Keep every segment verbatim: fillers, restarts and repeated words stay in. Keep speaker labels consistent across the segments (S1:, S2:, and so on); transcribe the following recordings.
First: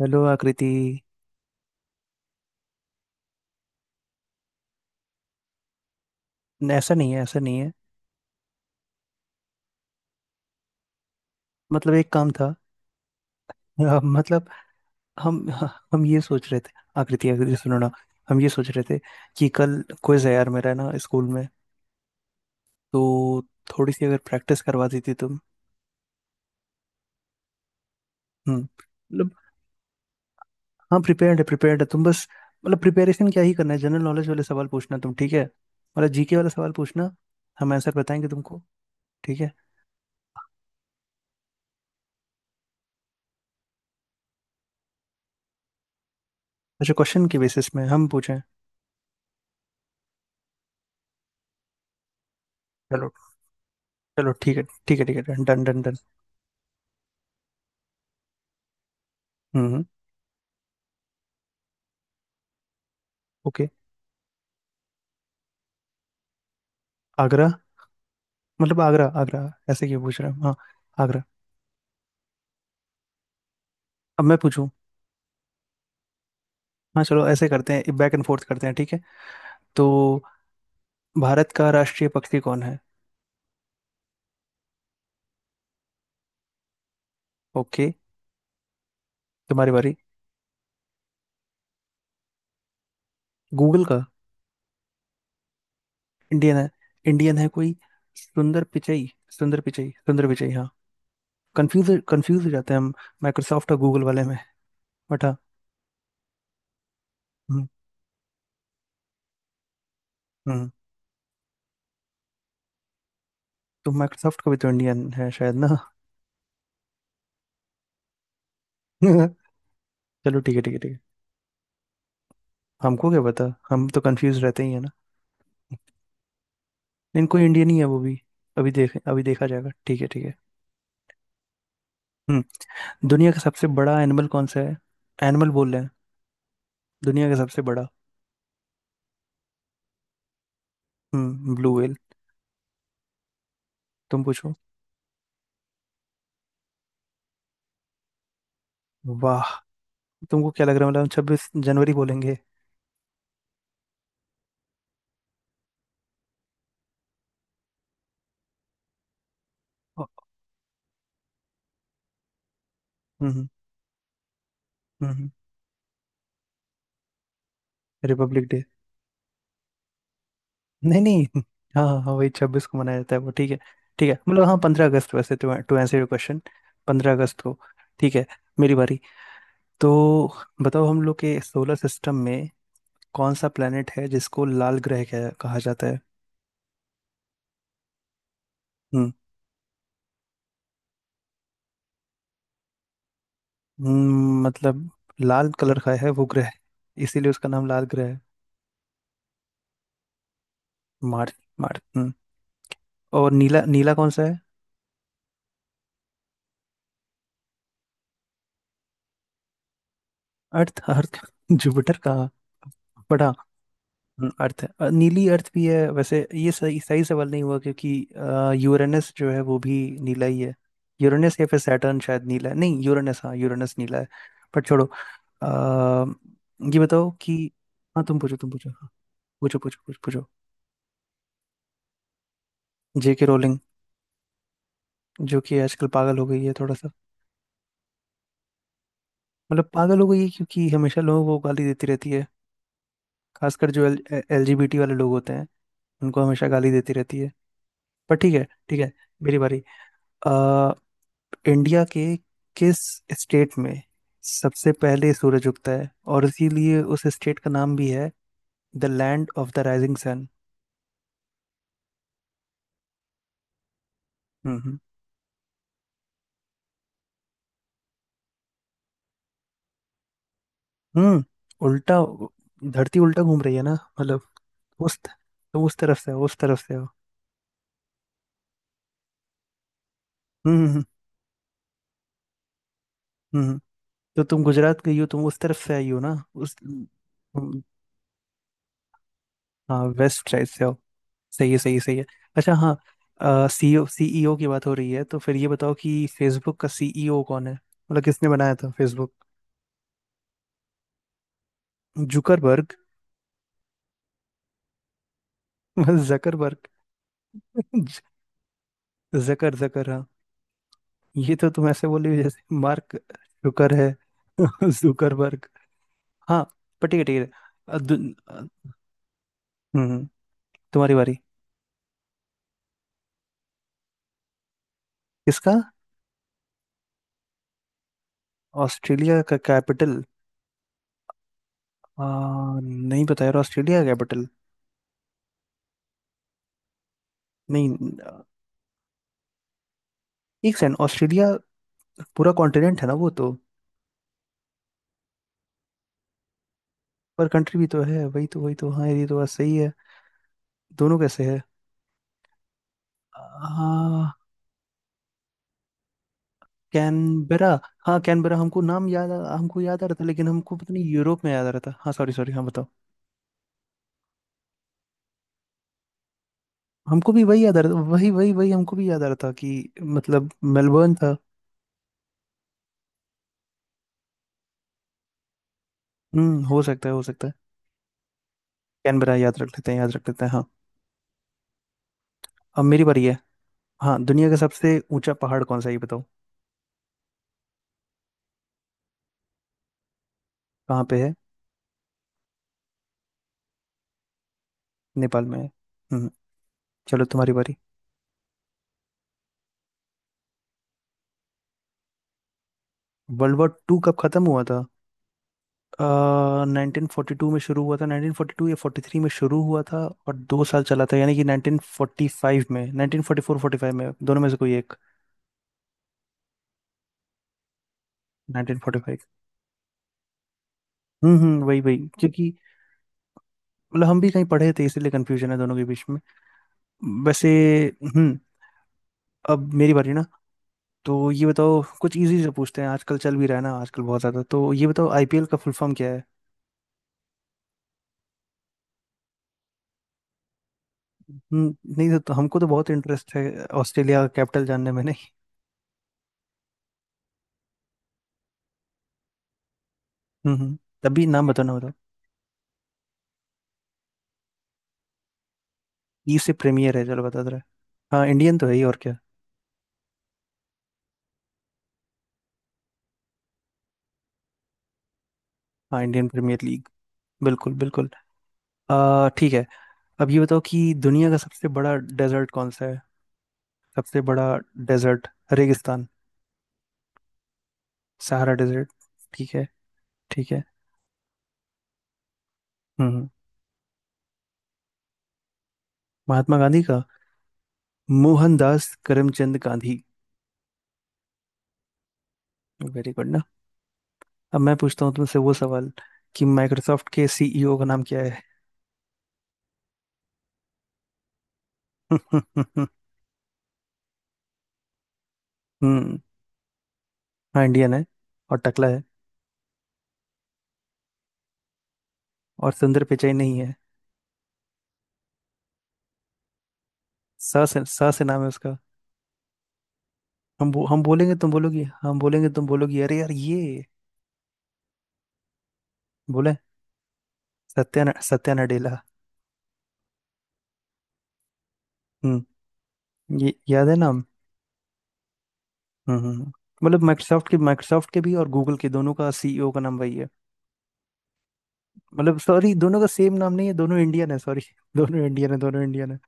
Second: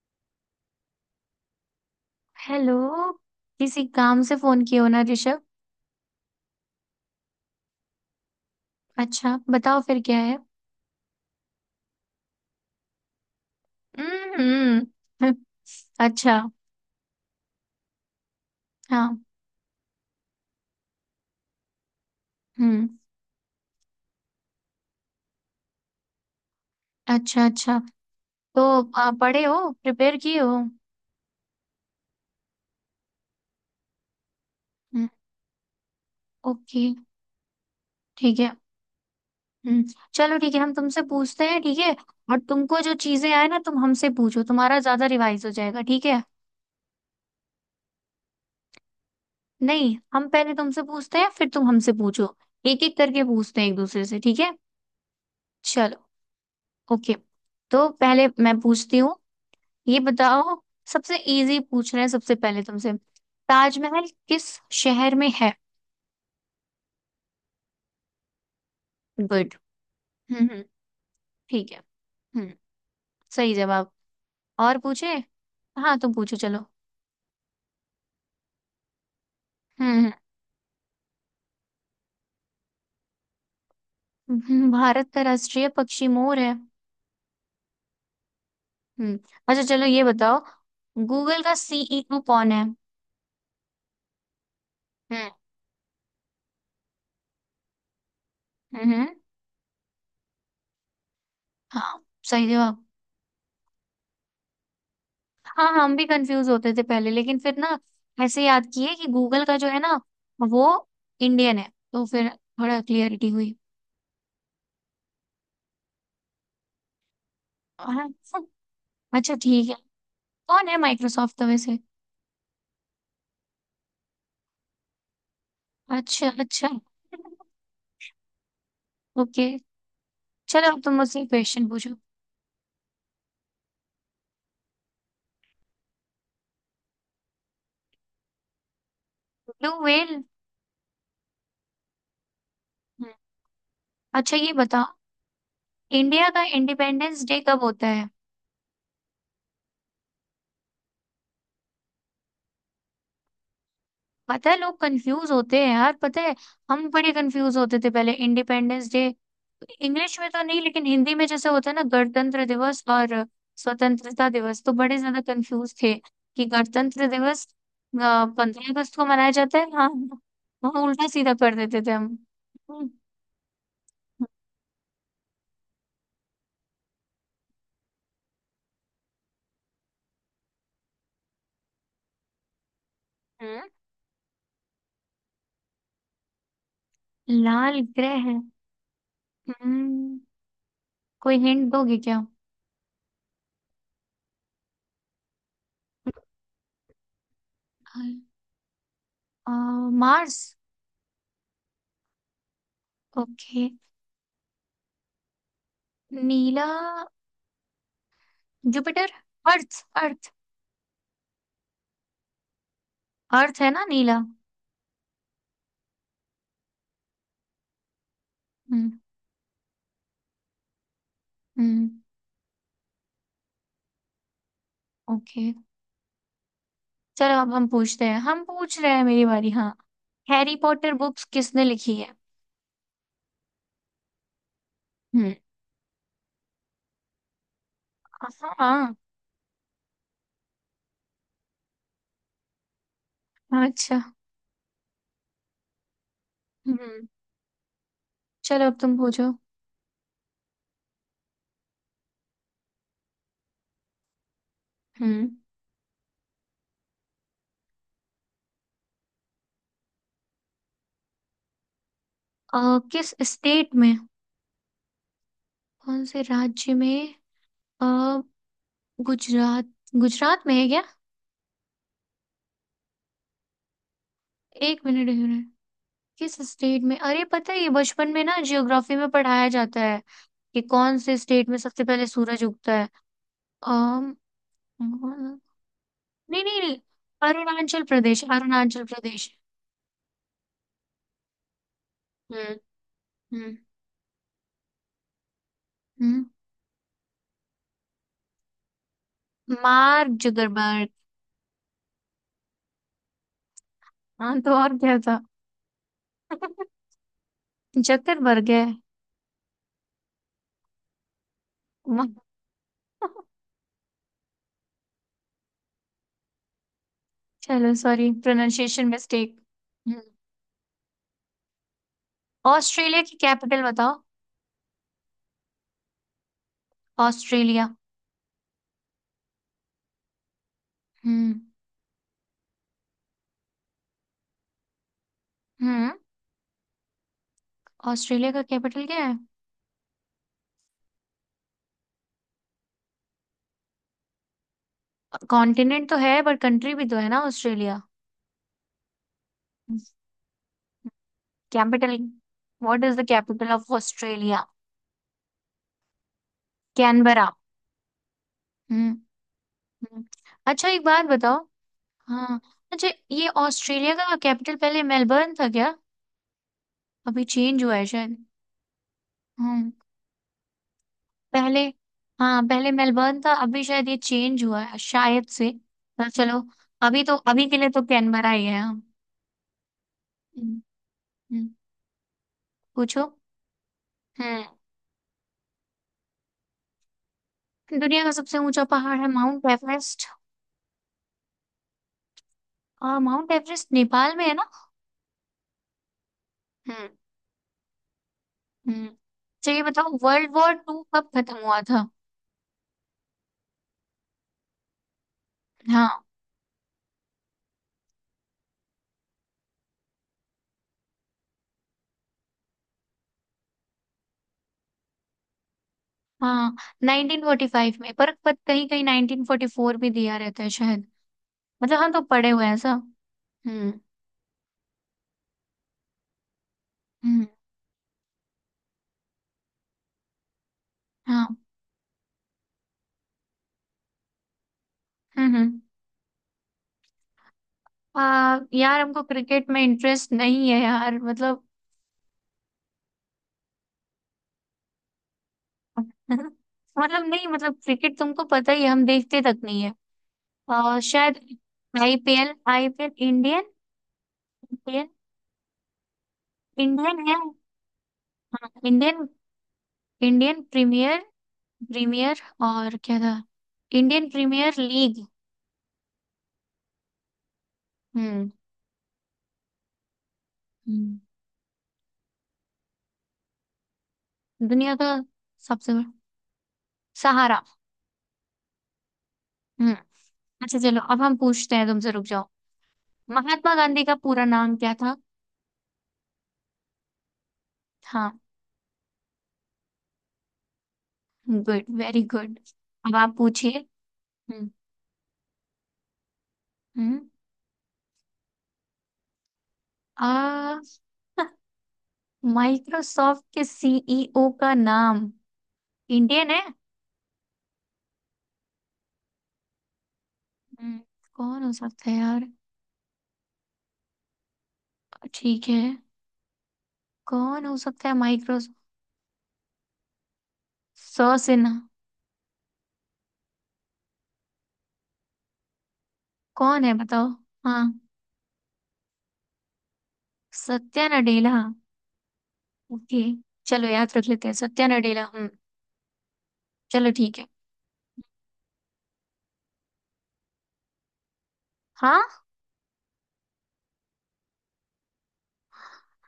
S1: Hello Akriti.
S2: Hello. किसी काम से फोन किया हो ना ऋषभ।
S1: न, ऐसा नहीं है ऐसा नहीं है।
S2: अच्छा बताओ फिर क्या है।
S1: मतलब एक काम था। अ, मतलब
S2: हम्म।
S1: हम हम ये
S2: अच्छा।
S1: सोच रहे थे। आकृति आकृति सुनो ना। हम ये सोच रहे थे
S2: हाँ।
S1: कि कल क्विज है यार मेरा ना स्कूल में।
S2: हम्म।
S1: तो थोड़ी सी अगर प्रैक्टिस करवा देती तुम।
S2: अच्छा अच्छा।
S1: हम्म
S2: तो आ,
S1: मतलब
S2: पढ़े हो प्रिपेयर किए हो।
S1: हाँ प्रिपेयर्ड है प्रिपेयर्ड है तुम बस। मतलब प्रिपेरेशन क्या ही करना है, जनरल नॉलेज वाले सवाल पूछना
S2: हम्म,
S1: तुम, ठीक है, मतलब जीके वाला सवाल
S2: ओके
S1: पूछना। हम आंसर बताएंगे
S2: ठीक है।
S1: तुमको। ठीक है।
S2: हम्म। चलो ठीक है, हम तुमसे पूछते हैं ठीक है। और तुमको जो चीजें आए ना तुम हमसे पूछो, तुम्हारा ज्यादा रिवाइज हो जाएगा ठीक है।
S1: अच्छा, क्वेश्चन के बेसिस में हम पूछें?
S2: नहीं, हम पहले तुमसे पूछते हैं फिर तुम हमसे पूछो। एक एक
S1: चलो।
S2: करके पूछते हैं एक दूसरे से,
S1: चलो
S2: ठीक है।
S1: ठीक है। ठीक है ठीक है डन डन डन डन।
S2: चलो, ओके। तो पहले मैं पूछती हूँ।
S1: हम्म।
S2: ये बताओ। सबसे इजी पूछ रहे हैं सबसे पहले तुमसे।
S1: ओके।
S2: ताजमहल किस शहर में है?
S1: आगरा। मतलब आगरा आगरा।
S2: गुड।
S1: ऐसे क्यों पूछ रहे
S2: हम्म
S1: हो हाँ?
S2: हम्म।
S1: आगरा।
S2: ठीक है। हम्म। सही जवाब।
S1: अब मैं पूछूं?
S2: और पूछे। हाँ तुम पूछो, चलो।
S1: हाँ चलो ऐसे करते हैं, बैक एंड फोर्थ करते हैं, ठीक है। तो
S2: हम्म,
S1: भारत का राष्ट्रीय पक्षी कौन है?
S2: हम्म, हम्म, भारत का राष्ट्रीय पक्षी मोर है।
S1: ओके।
S2: हम्म। अच्छा
S1: तुम्हारी
S2: चलो
S1: बारी।
S2: ये बताओ। गूगल का सीईओ कौन है?
S1: गूगल का?
S2: हम्म।
S1: इंडियन है, इंडियन है कोई। सुंदर पिचई।
S2: हम्म।
S1: सुंदर पिचई, सुंदर पिचई, हाँ। कंफ्यूज
S2: हाँ।
S1: कंफ्यूज
S2: सही
S1: हो जाते हैं
S2: जवाब।
S1: हम। माइक्रोसॉफ्ट और गूगल वाले में। बट हाँ।
S2: हाँ, हम भी कंफ्यूज होते थे पहले, लेकिन फिर
S1: हम्म
S2: ना ऐसे याद किए कि गूगल का जो है ना, वो
S1: हम्म।
S2: इंडियन है, तो फिर थोड़ा क्लियरिटी हुई।
S1: तो माइक्रोसॉफ्ट का भी तो इंडियन है शायद ना।
S2: हाँ, अच्छा ठीक है।
S1: चलो ठीक है
S2: कौन
S1: ठीक
S2: है
S1: है ठीक है।
S2: माइक्रोसॉफ्ट तो वैसे?
S1: हमको क्या पता। हम तो कंफ्यूज रहते ही है ना।
S2: अच्छा अच्छा।
S1: लेकिन कोई इंडियन ही है वो भी। अभी देख अभी देखा
S2: ओके,
S1: जाएगा, ठीक है ठीक है।
S2: चलो अब तुम मुझसे क्वेश्चन पूछो।
S1: हम्म। दुनिया का सबसे बड़ा एनिमल कौन सा है? एनिमल बोल रहे हैं। दुनिया का सबसे बड़ा।
S2: Blue whale.
S1: हम्म ब्लू व्हेल। तुम
S2: अच्छा ये
S1: पूछो।
S2: बताओ। इंडिया का इंडिपेंडेंस डे कब होता है?
S1: वाह। तुमको क्या लग रहा है, मतलब छब्बीस जनवरी बोलेंगे?
S2: पता है लोग कंफ्यूज होते हैं यार, पता है। हम बड़े कंफ्यूज होते थे पहले इंडिपेंडेंस डे।
S1: ओ।
S2: इंग्लिश में तो नहीं, लेकिन हिंदी में जैसे होता है ना गणतंत्र दिवस और
S1: हम्म।
S2: स्वतंत्रता दिवस, तो बड़े ज्यादा
S1: हम्म।
S2: कंफ्यूज थे कि गणतंत्र दिवस
S1: रिपब्लिक डे।
S2: पंद्रह अगस्त को मनाया जाता है? हाँ। हाँ
S1: नहीं
S2: उल्टा
S1: नहीं
S2: सीधा कर देते
S1: हाँ
S2: थे
S1: हाँ हाँ,
S2: हम।
S1: वही छब्बीस को
S2: हम्म,
S1: मनाया जाता है वो, ठीक है। ठीक है, मतलब हाँ पंद्रह अगस्त, वैसे to to answer your question. पंद्रह अगस्त को। ठीक है। मेरी बारी। तो बताओ हम लोग के सोलर सिस्टम में कौन सा
S2: हम्म
S1: प्लेनेट है जिसको लाल ग्रह कह- कहा जाता है?
S2: लाल ग्रह।
S1: हम्म।
S2: हम्म कोई हिंट दोगे क्या?
S1: हम्म। मतलब लाल कलर का है वो ग्रह, इसीलिए उसका नाम लाल ग्रह है।
S2: आ, मार्स।
S1: मार्स। मार्स। हम्म। और नीला
S2: ओके।
S1: नीला कौन सा है?
S2: नीला। जुपिटर। अर्थ।
S1: अर्थ अर्थ। जुपिटर का बड़ा।
S2: अर्थ है ना नीला।
S1: हम्म, अर्थ है, अ, नीली अर्थ भी है, वैसे ये सही सही सवाल नहीं हुआ, क्योंकि अ,
S2: हम्म।
S1: यूरेनस जो है वो भी नीला ही है। यूरेनस या फिर सैटर्न
S2: हम्म।
S1: शायद नीला है, नहीं यूरेनस, हाँ यूरेनस नीला है। पर छोड़ो।
S2: ओके,
S1: आ, ये बताओ
S2: चलो
S1: कि,
S2: अब हम
S1: हाँ
S2: पूछते
S1: तुम
S2: हैं,
S1: पूछो
S2: हम
S1: तुम पूछो
S2: पूछ
S1: हाँ।
S2: रहे हैं, मेरी बारी,
S1: पूछो
S2: हाँ।
S1: पूछो पूछो पूछो।
S2: हैरी पॉटर बुक्स किसने लिखी है?
S1: जेके रोलिंग।
S2: हम्म।
S1: जो कि आजकल पागल हो गई है थोड़ा सा।
S2: हाँ।
S1: मतलब पागल हो गई है क्योंकि हमेशा लोगों को गाली देती रहती है, खासकर जो
S2: अच्छा।
S1: एल एलजीबीटी वाले लोग होते हैं उनको हमेशा गाली देती
S2: हम्म।
S1: रहती है। पर ठीक है।
S2: चलो अब
S1: ठीक है।
S2: तुम पूछो।
S1: मेरी बारी। आ, इंडिया के किस स्टेट में सबसे पहले
S2: हम्म।
S1: सूरज उगता है और इसीलिए उस स्टेट का नाम भी है the land of the rising sun.
S2: अ, किस स्टेट में?
S1: हम्म
S2: कौन से राज्य में? अ गुजरात। गुजरात में है क्या?
S1: हम्म हम्म। उल्टा। धरती उल्टा घूम रही है ना। मतलब
S2: एक
S1: उस
S2: मिनट, एक मिनट।
S1: तुम उस तरफ से हो,
S2: किस
S1: उस तरफ से
S2: स्टेट
S1: हो।
S2: में? अरे पता है, ये बचपन में ना जियोग्राफी में पढ़ाया जाता है कि
S1: हम्म हम्म
S2: कौन से स्टेट में सबसे पहले सूरज उगता है।
S1: हम्म। हम्म। तो तुम गुजरात
S2: अम
S1: गई हो, तुम उस तरफ
S2: नहीं
S1: से आई हो ना उस।
S2: नहीं नहीं। अरुणाचल प्रदेश, अरुणाचल प्रदेश।
S1: हाँ वेस्ट साइड से हो। सही है सही है सही है। अच्छा
S2: हम्म
S1: हाँ,
S2: हम्म।
S1: सीईओ सीईओ की बात हो रही है तो फिर ये बताओ कि
S2: हम्म।
S1: फेसबुक का सीईओ कौन है, मतलब किसने बनाया था फेसबुक?
S2: Mark Zuckerberg.
S1: जुकरबर्ग।
S2: हाँ तो और क्या था?
S1: जकरबर्ग।
S2: जुकरबर्ग है।
S1: जकर जकर हाँ। ये तो तुम ऐसे बोल
S2: मा-
S1: रही हो जैसे मार्क जुकर है। जुकरबर्ग। हाँ। पर ठीक है ठीक है।
S2: चलो
S1: अ, दु-
S2: सॉरी,
S1: अ, हम्म
S2: प्रोनाउंसिएशन मिस्टेक।
S1: हम्म, तुम्हारी बारी।
S2: ऑस्ट्रेलिया की कैपिटल बताओ।
S1: किसका?
S2: ऑस्ट्रेलिया।
S1: ऑस्ट्रेलिया का कैपिटल।
S2: हम्म।
S1: आ, नहीं पता यार ऑस्ट्रेलिया का कैपिटल।
S2: हम्म।
S1: नहीं। अ,
S2: ऑस्ट्रेलिया का कैपिटल क्या है?
S1: एक सेकंड, ऑस्ट्रेलिया पूरा कॉन्टिनेंट है ना वो तो।
S2: कॉन्टिनेंट तो है बट कंट्री भी तो है ना
S1: पर कंट्री भी
S2: ऑस्ट्रेलिया।
S1: तो है, वही तो वही तो, हाँ ये तो बात सही है। दोनों कैसे है?
S2: Capital. What is the capital of
S1: हाँ
S2: ऑस्ट्रेलिया? कैनबरा।
S1: कैनबेरा। हाँ कैनबेरा, हमको नाम
S2: हम्म।
S1: याद आ- हमको याद आ रहा था,
S2: हम्म।
S1: लेकिन हमको
S2: अच्छा
S1: पता
S2: एक
S1: नहीं,
S2: बात
S1: यूरोप में
S2: बताओ।
S1: याद आ रहा था, हाँ सॉरी सॉरी,
S2: हाँ।
S1: हाँ बताओ।
S2: अच्छा ये ऑस्ट्रेलिया का कैपिटल पहले मेलबर्न था क्या?
S1: हमको भी
S2: अभी
S1: वही याद आ
S2: चेंज
S1: रहा
S2: हुआ
S1: था,
S2: है
S1: वही
S2: शायद।
S1: वही वही, हमको भी याद आ रहा था कि
S2: हम्म।
S1: मतलब मेलबर्न था।
S2: पहले। हाँ पहले मेलबर्न था, अभी शायद ये चेंज हुआ है शायद से। पर चलो।
S1: हम्म हो सकता है हो
S2: अभी तो
S1: सकता है।
S2: अभी के लिए तो कैनबरा ही है, हम।
S1: कैनबेरा याद रख लेते हैं, याद रख लेते हैं, हाँ।
S2: हम्म, हम्म,
S1: अब मेरी बारी
S2: पूछो।
S1: है। हाँ दुनिया का
S2: हम्म।
S1: सबसे ऊंचा पहाड़ कौन सा है ये बताओ।
S2: दुनिया का सबसे ऊंचा पहाड़ है माउंट एवरेस्ट।
S1: कहाँ पे है?
S2: और माउंट एवरेस्ट नेपाल में है ना।
S1: नेपाल में है। हम्म।
S2: हम्म।
S1: चलो तुम्हारी बारी।
S2: हम्म। तो ये बताओ वर्ल्ड वॉर टू कब खत्म हुआ था?
S1: वर्ल्ड वॉर टू कब खत्म हुआ था?
S2: हाँ।
S1: नाइनटीन फोर्टी टू में शुरू हुआ था, नाइनटीन फोर्टी टू या फोर्टी थ्री में शुरू हुआ था। और दो साल चला था, यानी कि नाइनटीन फोर्टी फाइव में, nineteen forty four forty five में, दोनों में से कोई एक।
S2: हाँ, नाइनटीन फोर्टी फाइव में, पर पर
S1: नाइनटीन
S2: कहीं
S1: फोर्टी
S2: कहीं
S1: फाइव
S2: नाइनटीन फोर्टी फोर भी दिया रहता है शायद।
S1: हम्म हम्म वही वही,
S2: मतलब हम तो पढ़े
S1: क्योंकि
S2: हुए हैं सब। हम्म।
S1: मतलब हम भी कहीं पढ़े थे इसीलिए कंफ्यूजन है दोनों के बीच में
S2: हम्म।
S1: वैसे। हम्म। अब मेरी बारी ना। तो ये
S2: हाँ।
S1: बताओ कुछ इजी से पूछते हैं, आजकल चल भी रहा है ना आजकल बहुत ज्यादा, तो ये बताओ आईपीएल
S2: हम्म।
S1: का फुल
S2: हम्म।
S1: फॉर्म क्या है?
S2: आ, यार हमको क्रिकेट में इंटरेस्ट नहीं है यार, मतलब।
S1: हम्म नहीं तो, हमको तो बहुत इंटरेस्ट है, ऑस्ट्रेलिया का कैपिटल जानने में नहीं।
S2: मतलब नहीं, मतलब क्रिकेट तुमको पता ही है, हम देखते तक नहीं है।
S1: हम्म हम्म,
S2: आ,
S1: तब भी
S2: शायद।
S1: नाम बताओ ना।
S2: आईपीएल आईपीएल इंडियन इंडियन
S1: ई से प्रीमियर है,
S2: इंडियन
S1: चलो
S2: है।
S1: बता दे रहा है। हाँ इंडियन तो
S2: हाँ
S1: है ही, और क्या।
S2: इंडियन। Indian Premier. प्रीमियर। और क्या था? Indian Premier League.
S1: हाँ इंडियन प्रीमियर लीग। बिल्कुल बिल्कुल।
S2: हम्म।
S1: आ, ठीक है। अब ये बताओ कि दुनिया का सबसे बड़ा डेजर्ट कौन सा है? सबसे बड़ा।
S2: दुनिया का
S1: डेजर्ट।
S2: सबसे
S1: रेगिस्तान।
S2: बड़ा। सहारा।
S1: Sahara desert. ठीक है।
S2: हम्म।
S1: ठीक है।
S2: अच्छा चलो अब हम पूछते हैं तुमसे, रुक जाओ।
S1: हम्म हम्म,
S2: महात्मा गांधी का पूरा नाम क्या था?
S1: महात्मा गांधी का
S2: हाँ।
S1: Mohandas Karamchand Gandhi.
S2: Good, very good.
S1: Very
S2: अब
S1: गुड
S2: आप
S1: ना।
S2: पूछिए।
S1: अब
S2: हम्म।
S1: मैं पूछता हूँ तुमसे वो सवाल कि माइक्रोसॉफ्ट के
S2: हम्म
S1: सीईओ का नाम क्या है?
S2: आ माइक्रोसॉफ्ट के सीईओ का नाम।
S1: हम्म
S2: इंडियन है।
S1: हाँ इंडियन है और टकला है।
S2: हम्म, कौन हो सकता है यार?
S1: और सुंदर पिचाई नहीं है।
S2: ठीक है।
S1: सा
S2: कौन हो
S1: से
S2: सकता
S1: सा
S2: है
S1: से नाम है उसका।
S2: माइक्रोसॉफ्ट?
S1: हम बो, हम
S2: सौ
S1: बोलेंगे तुम
S2: सिन्हा।
S1: बोलोगी, हम बोलेंगे तुम बोलोगी, अरे यार ये बोले
S2: कौन है बताओ? हाँ।
S1: सत्या न- सत्या नडेला।
S2: सत्या नडेला।
S1: हम्म।
S2: ओके।
S1: ये याद
S2: चलो
S1: है
S2: याद
S1: नाम।
S2: रख लेते हैं सत्या नडेला, हम्म।
S1: हम्म हम्म। हम्म। मतलब
S2: चलो ठीक है।
S1: माइक्रोसॉफ्ट के माइक्रोसॉफ्ट के भी और गूगल के, दोनों का सीईओ का नाम वही है। मतलब
S2: हाँ।
S1: सॉरी, दोनों का सेम नाम नहीं है, दोनों इंडियन है, सॉरी दोनों इंडियन है दोनों इंडियन है।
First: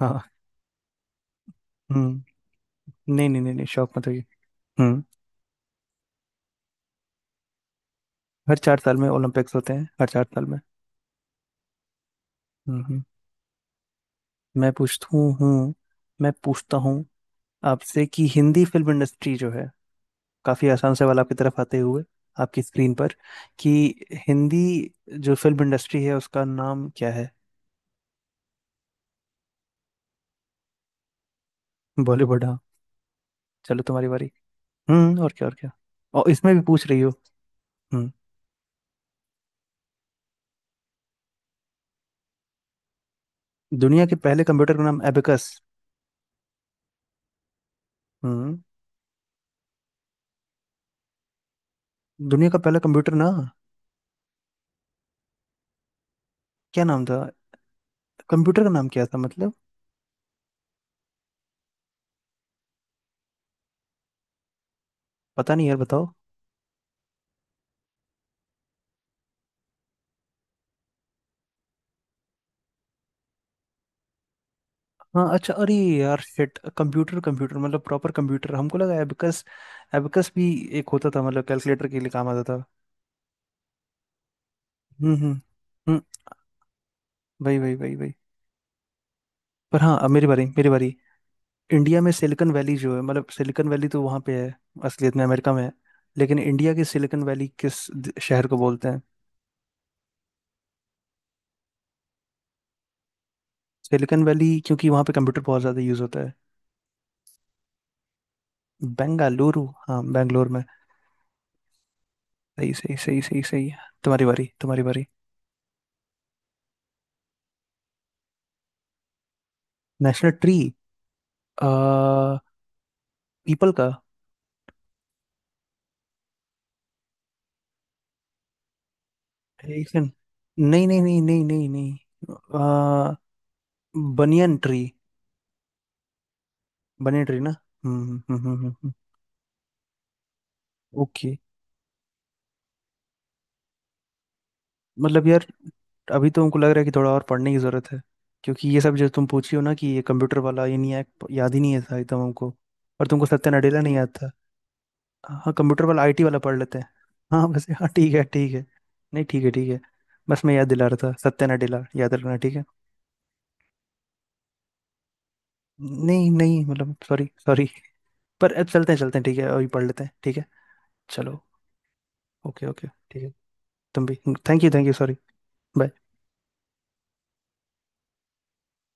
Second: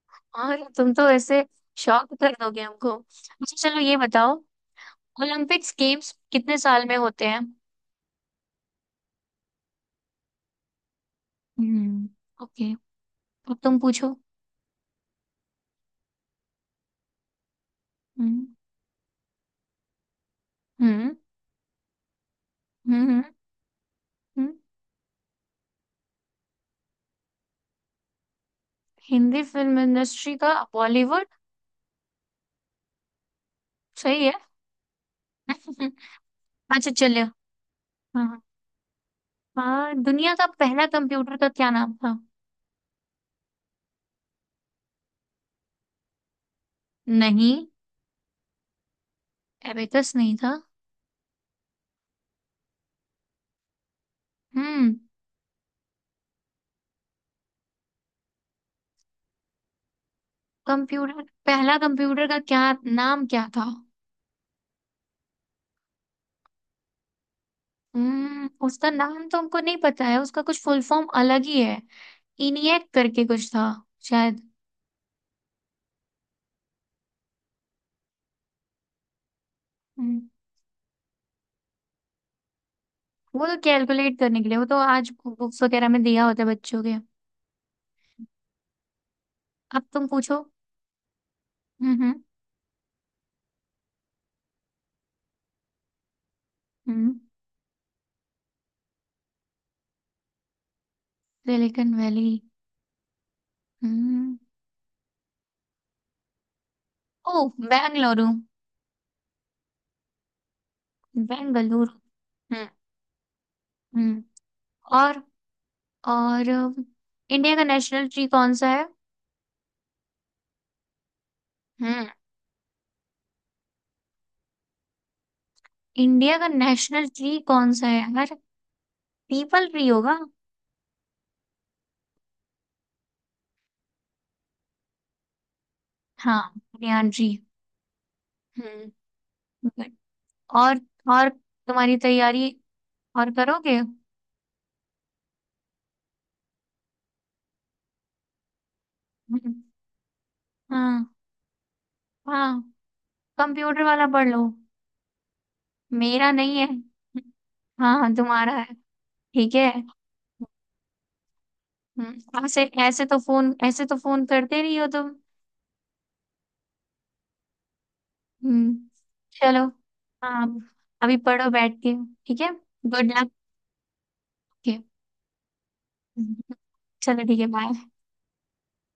S1: हाँ।
S2: और तुम तो ऐसे शॉक कर
S1: हम्म
S2: दोगे हमको।
S1: नहीं नहीं नहीं
S2: अच्छा
S1: नहीं,
S2: चलो
S1: शौक
S2: ये
S1: मत होइए।
S2: बताओ।
S1: हम्म
S2: ओलंपिक्स गेम्स कितने साल में होते हैं?
S1: हर चार साल में ओलंपिक्स होते हैं, हर चार साल में।
S2: हम्म। ओके।
S1: हम्म हम्म।
S2: अब तुम पूछो।
S1: मैं पूछता हूँ हूँ, मैं पूछता हूँ आपसे कि
S2: हम्म
S1: हिंदी फिल्म इंडस्ट्री जो है, काफी आसान
S2: हम्म
S1: सवाल आपकी तरफ आते हुए, आपकी स्क्रीन पर,
S2: हम्म
S1: कि
S2: हम्म,
S1: हिंदी जो फिल्म इंडस्ट्री है उसका नाम क्या है?
S2: हिंदी फिल्म इंडस्ट्री का बॉलीवुड।
S1: बॉलीवुड हाँ। चलो तुम्हारी
S2: सही
S1: बारी।
S2: है।
S1: हम्म और क्या और क्या। और इसमें भी पूछ
S2: अच्छा
S1: रही हो।
S2: चलिए।
S1: हम्म।
S2: हाँ हाँ। हाँ, दुनिया का पहला कंप्यूटर का क्या नाम था?
S1: दुनिया के पहले कंप्यूटर का नाम एबेकस।
S2: नहीं।
S1: हम्म।
S2: एबेकस नहीं था।
S1: दुनिया का पहला कंप्यूटर ना
S2: हम्म।
S1: क्या नाम था? कंप्यूटर का नाम क्या था मतलब?
S2: कंप्यूटर, पहला कंप्यूटर का क्या नाम क्या था?
S1: पता नहीं यार बताओ।
S2: हम्म उसका नाम तो हमको नहीं पता है, उसका कुछ फुल फॉर्म अलग ही है। इनिएक करके कुछ था शायद।
S1: हाँ अच्छा अरे यार शिट, कंप्यूटर कंप्यूटर मतलब प्रॉपर कंप्यूटर, हमको लगा एबेकस।
S2: हम्म,
S1: एबेकस भी एक होता था, मतलब कैलकुलेटर के लिए काम आता था।
S2: वो तो कैलकुलेट करने के लिए, वो तो आज
S1: हम्म हम्म
S2: बुक्स वगैरह
S1: हम्म,
S2: में दिया होता है बच्चों के।
S1: वही वही वही वही। पर
S2: अब
S1: हाँ,
S2: तुम
S1: अब मेरी
S2: पूछो।
S1: बारी मेरी बारी। इंडिया
S2: हम्म
S1: में
S2: हम्म।
S1: सिलिकन वैली जो है, मतलब सिलिकन वैली तो वहाँ पे है असलियत में, अमेरिका में है। लेकिन इंडिया की
S2: हम्म।
S1: सिलिकन वैली किस द- शहर को बोलते हैं?
S2: Silicon Valley.
S1: सिलिकन
S2: हम्म।
S1: वैली, क्योंकि वहाँ पे कंप्यूटर बहुत ज़्यादा यूज़ होता है।
S2: ओ, बेंगलुरु।
S1: बेंगालुरु, हाँ बेंगलोर में।
S2: बेंगलुरु। हम्म।
S1: सही सही सही सही सही।
S2: हम्म।
S1: तुम्हारी बारी तुम्हारी बारी।
S2: और। और अम, इंडिया का नेशनल ट्री कौन सा है?
S1: National tree. आ
S2: हम्म।
S1: पीपल का।
S2: इंडिया का नेशनल ट्री कौन सा है यार? पीपल ट्री
S1: एक सेकंड।
S2: होगा।
S1: नहीं नहीं नहीं नहीं नहीं नहीं। आ बनियन ट्री।
S2: हाँ, बनियान
S1: बनियन
S2: ट्री।
S1: ट्री ना। हम्म हम्म हम्म हम्म,
S2: हम्म।
S1: हम्म।
S2: और। और
S1: ओके।
S2: तुम्हारी तैयारी और करोगे?
S1: मतलब यार, अभी तो हमको लग रहा है कि थोड़ा और पढ़ने की ज़रूरत है, क्योंकि ये सब जो तुम पूछी हो ना, कि ये कंप्यूटर वाला ये नहीं है,
S2: हाँ।
S1: याद ही नहीं है था एकदम हमको।
S2: हाँ
S1: और तुमको सत्या नडेला
S2: कंप्यूटर
S1: नहीं
S2: वाला
S1: याद
S2: पढ़
S1: था।
S2: लो।
S1: हाँ कंप्यूटर वाला आईटी
S2: मेरा
S1: वाला
S2: नहीं
S1: पढ़
S2: है।
S1: लेते हैं। हाँ बस, हाँ
S2: हाँ
S1: ठीक
S2: हाँ,
S1: है
S2: तुम्हारा
S1: ठीक है।
S2: है।
S1: नहीं ठीक है
S2: ठीक
S1: ठीक
S2: है।
S1: है। बस मैं याद दिला रहा था, सत्या नडेला याद रखना
S2: हम्म,
S1: ठीक है।
S2: ऐसे, ऐसे तो फोन, ऐसे तो फोन करते नहीं हो तुम।
S1: नहीं नहीं, मतलब सॉरी सॉरी। पर अब
S2: हम्म,
S1: चलते हैं चलते हैं, ठीक है,
S2: चलो।
S1: अभी पढ़ लेते हैं, ठीक है।
S2: हाँ। अभी
S1: चलो।
S2: पढ़ो बैठ के। ठीक है।
S1: ओके ओके
S2: गुड
S1: ठीक
S2: लक।
S1: है। तुम भी। Thank you thank you sorry. Bye.
S2: चलो ठीक है, बाय।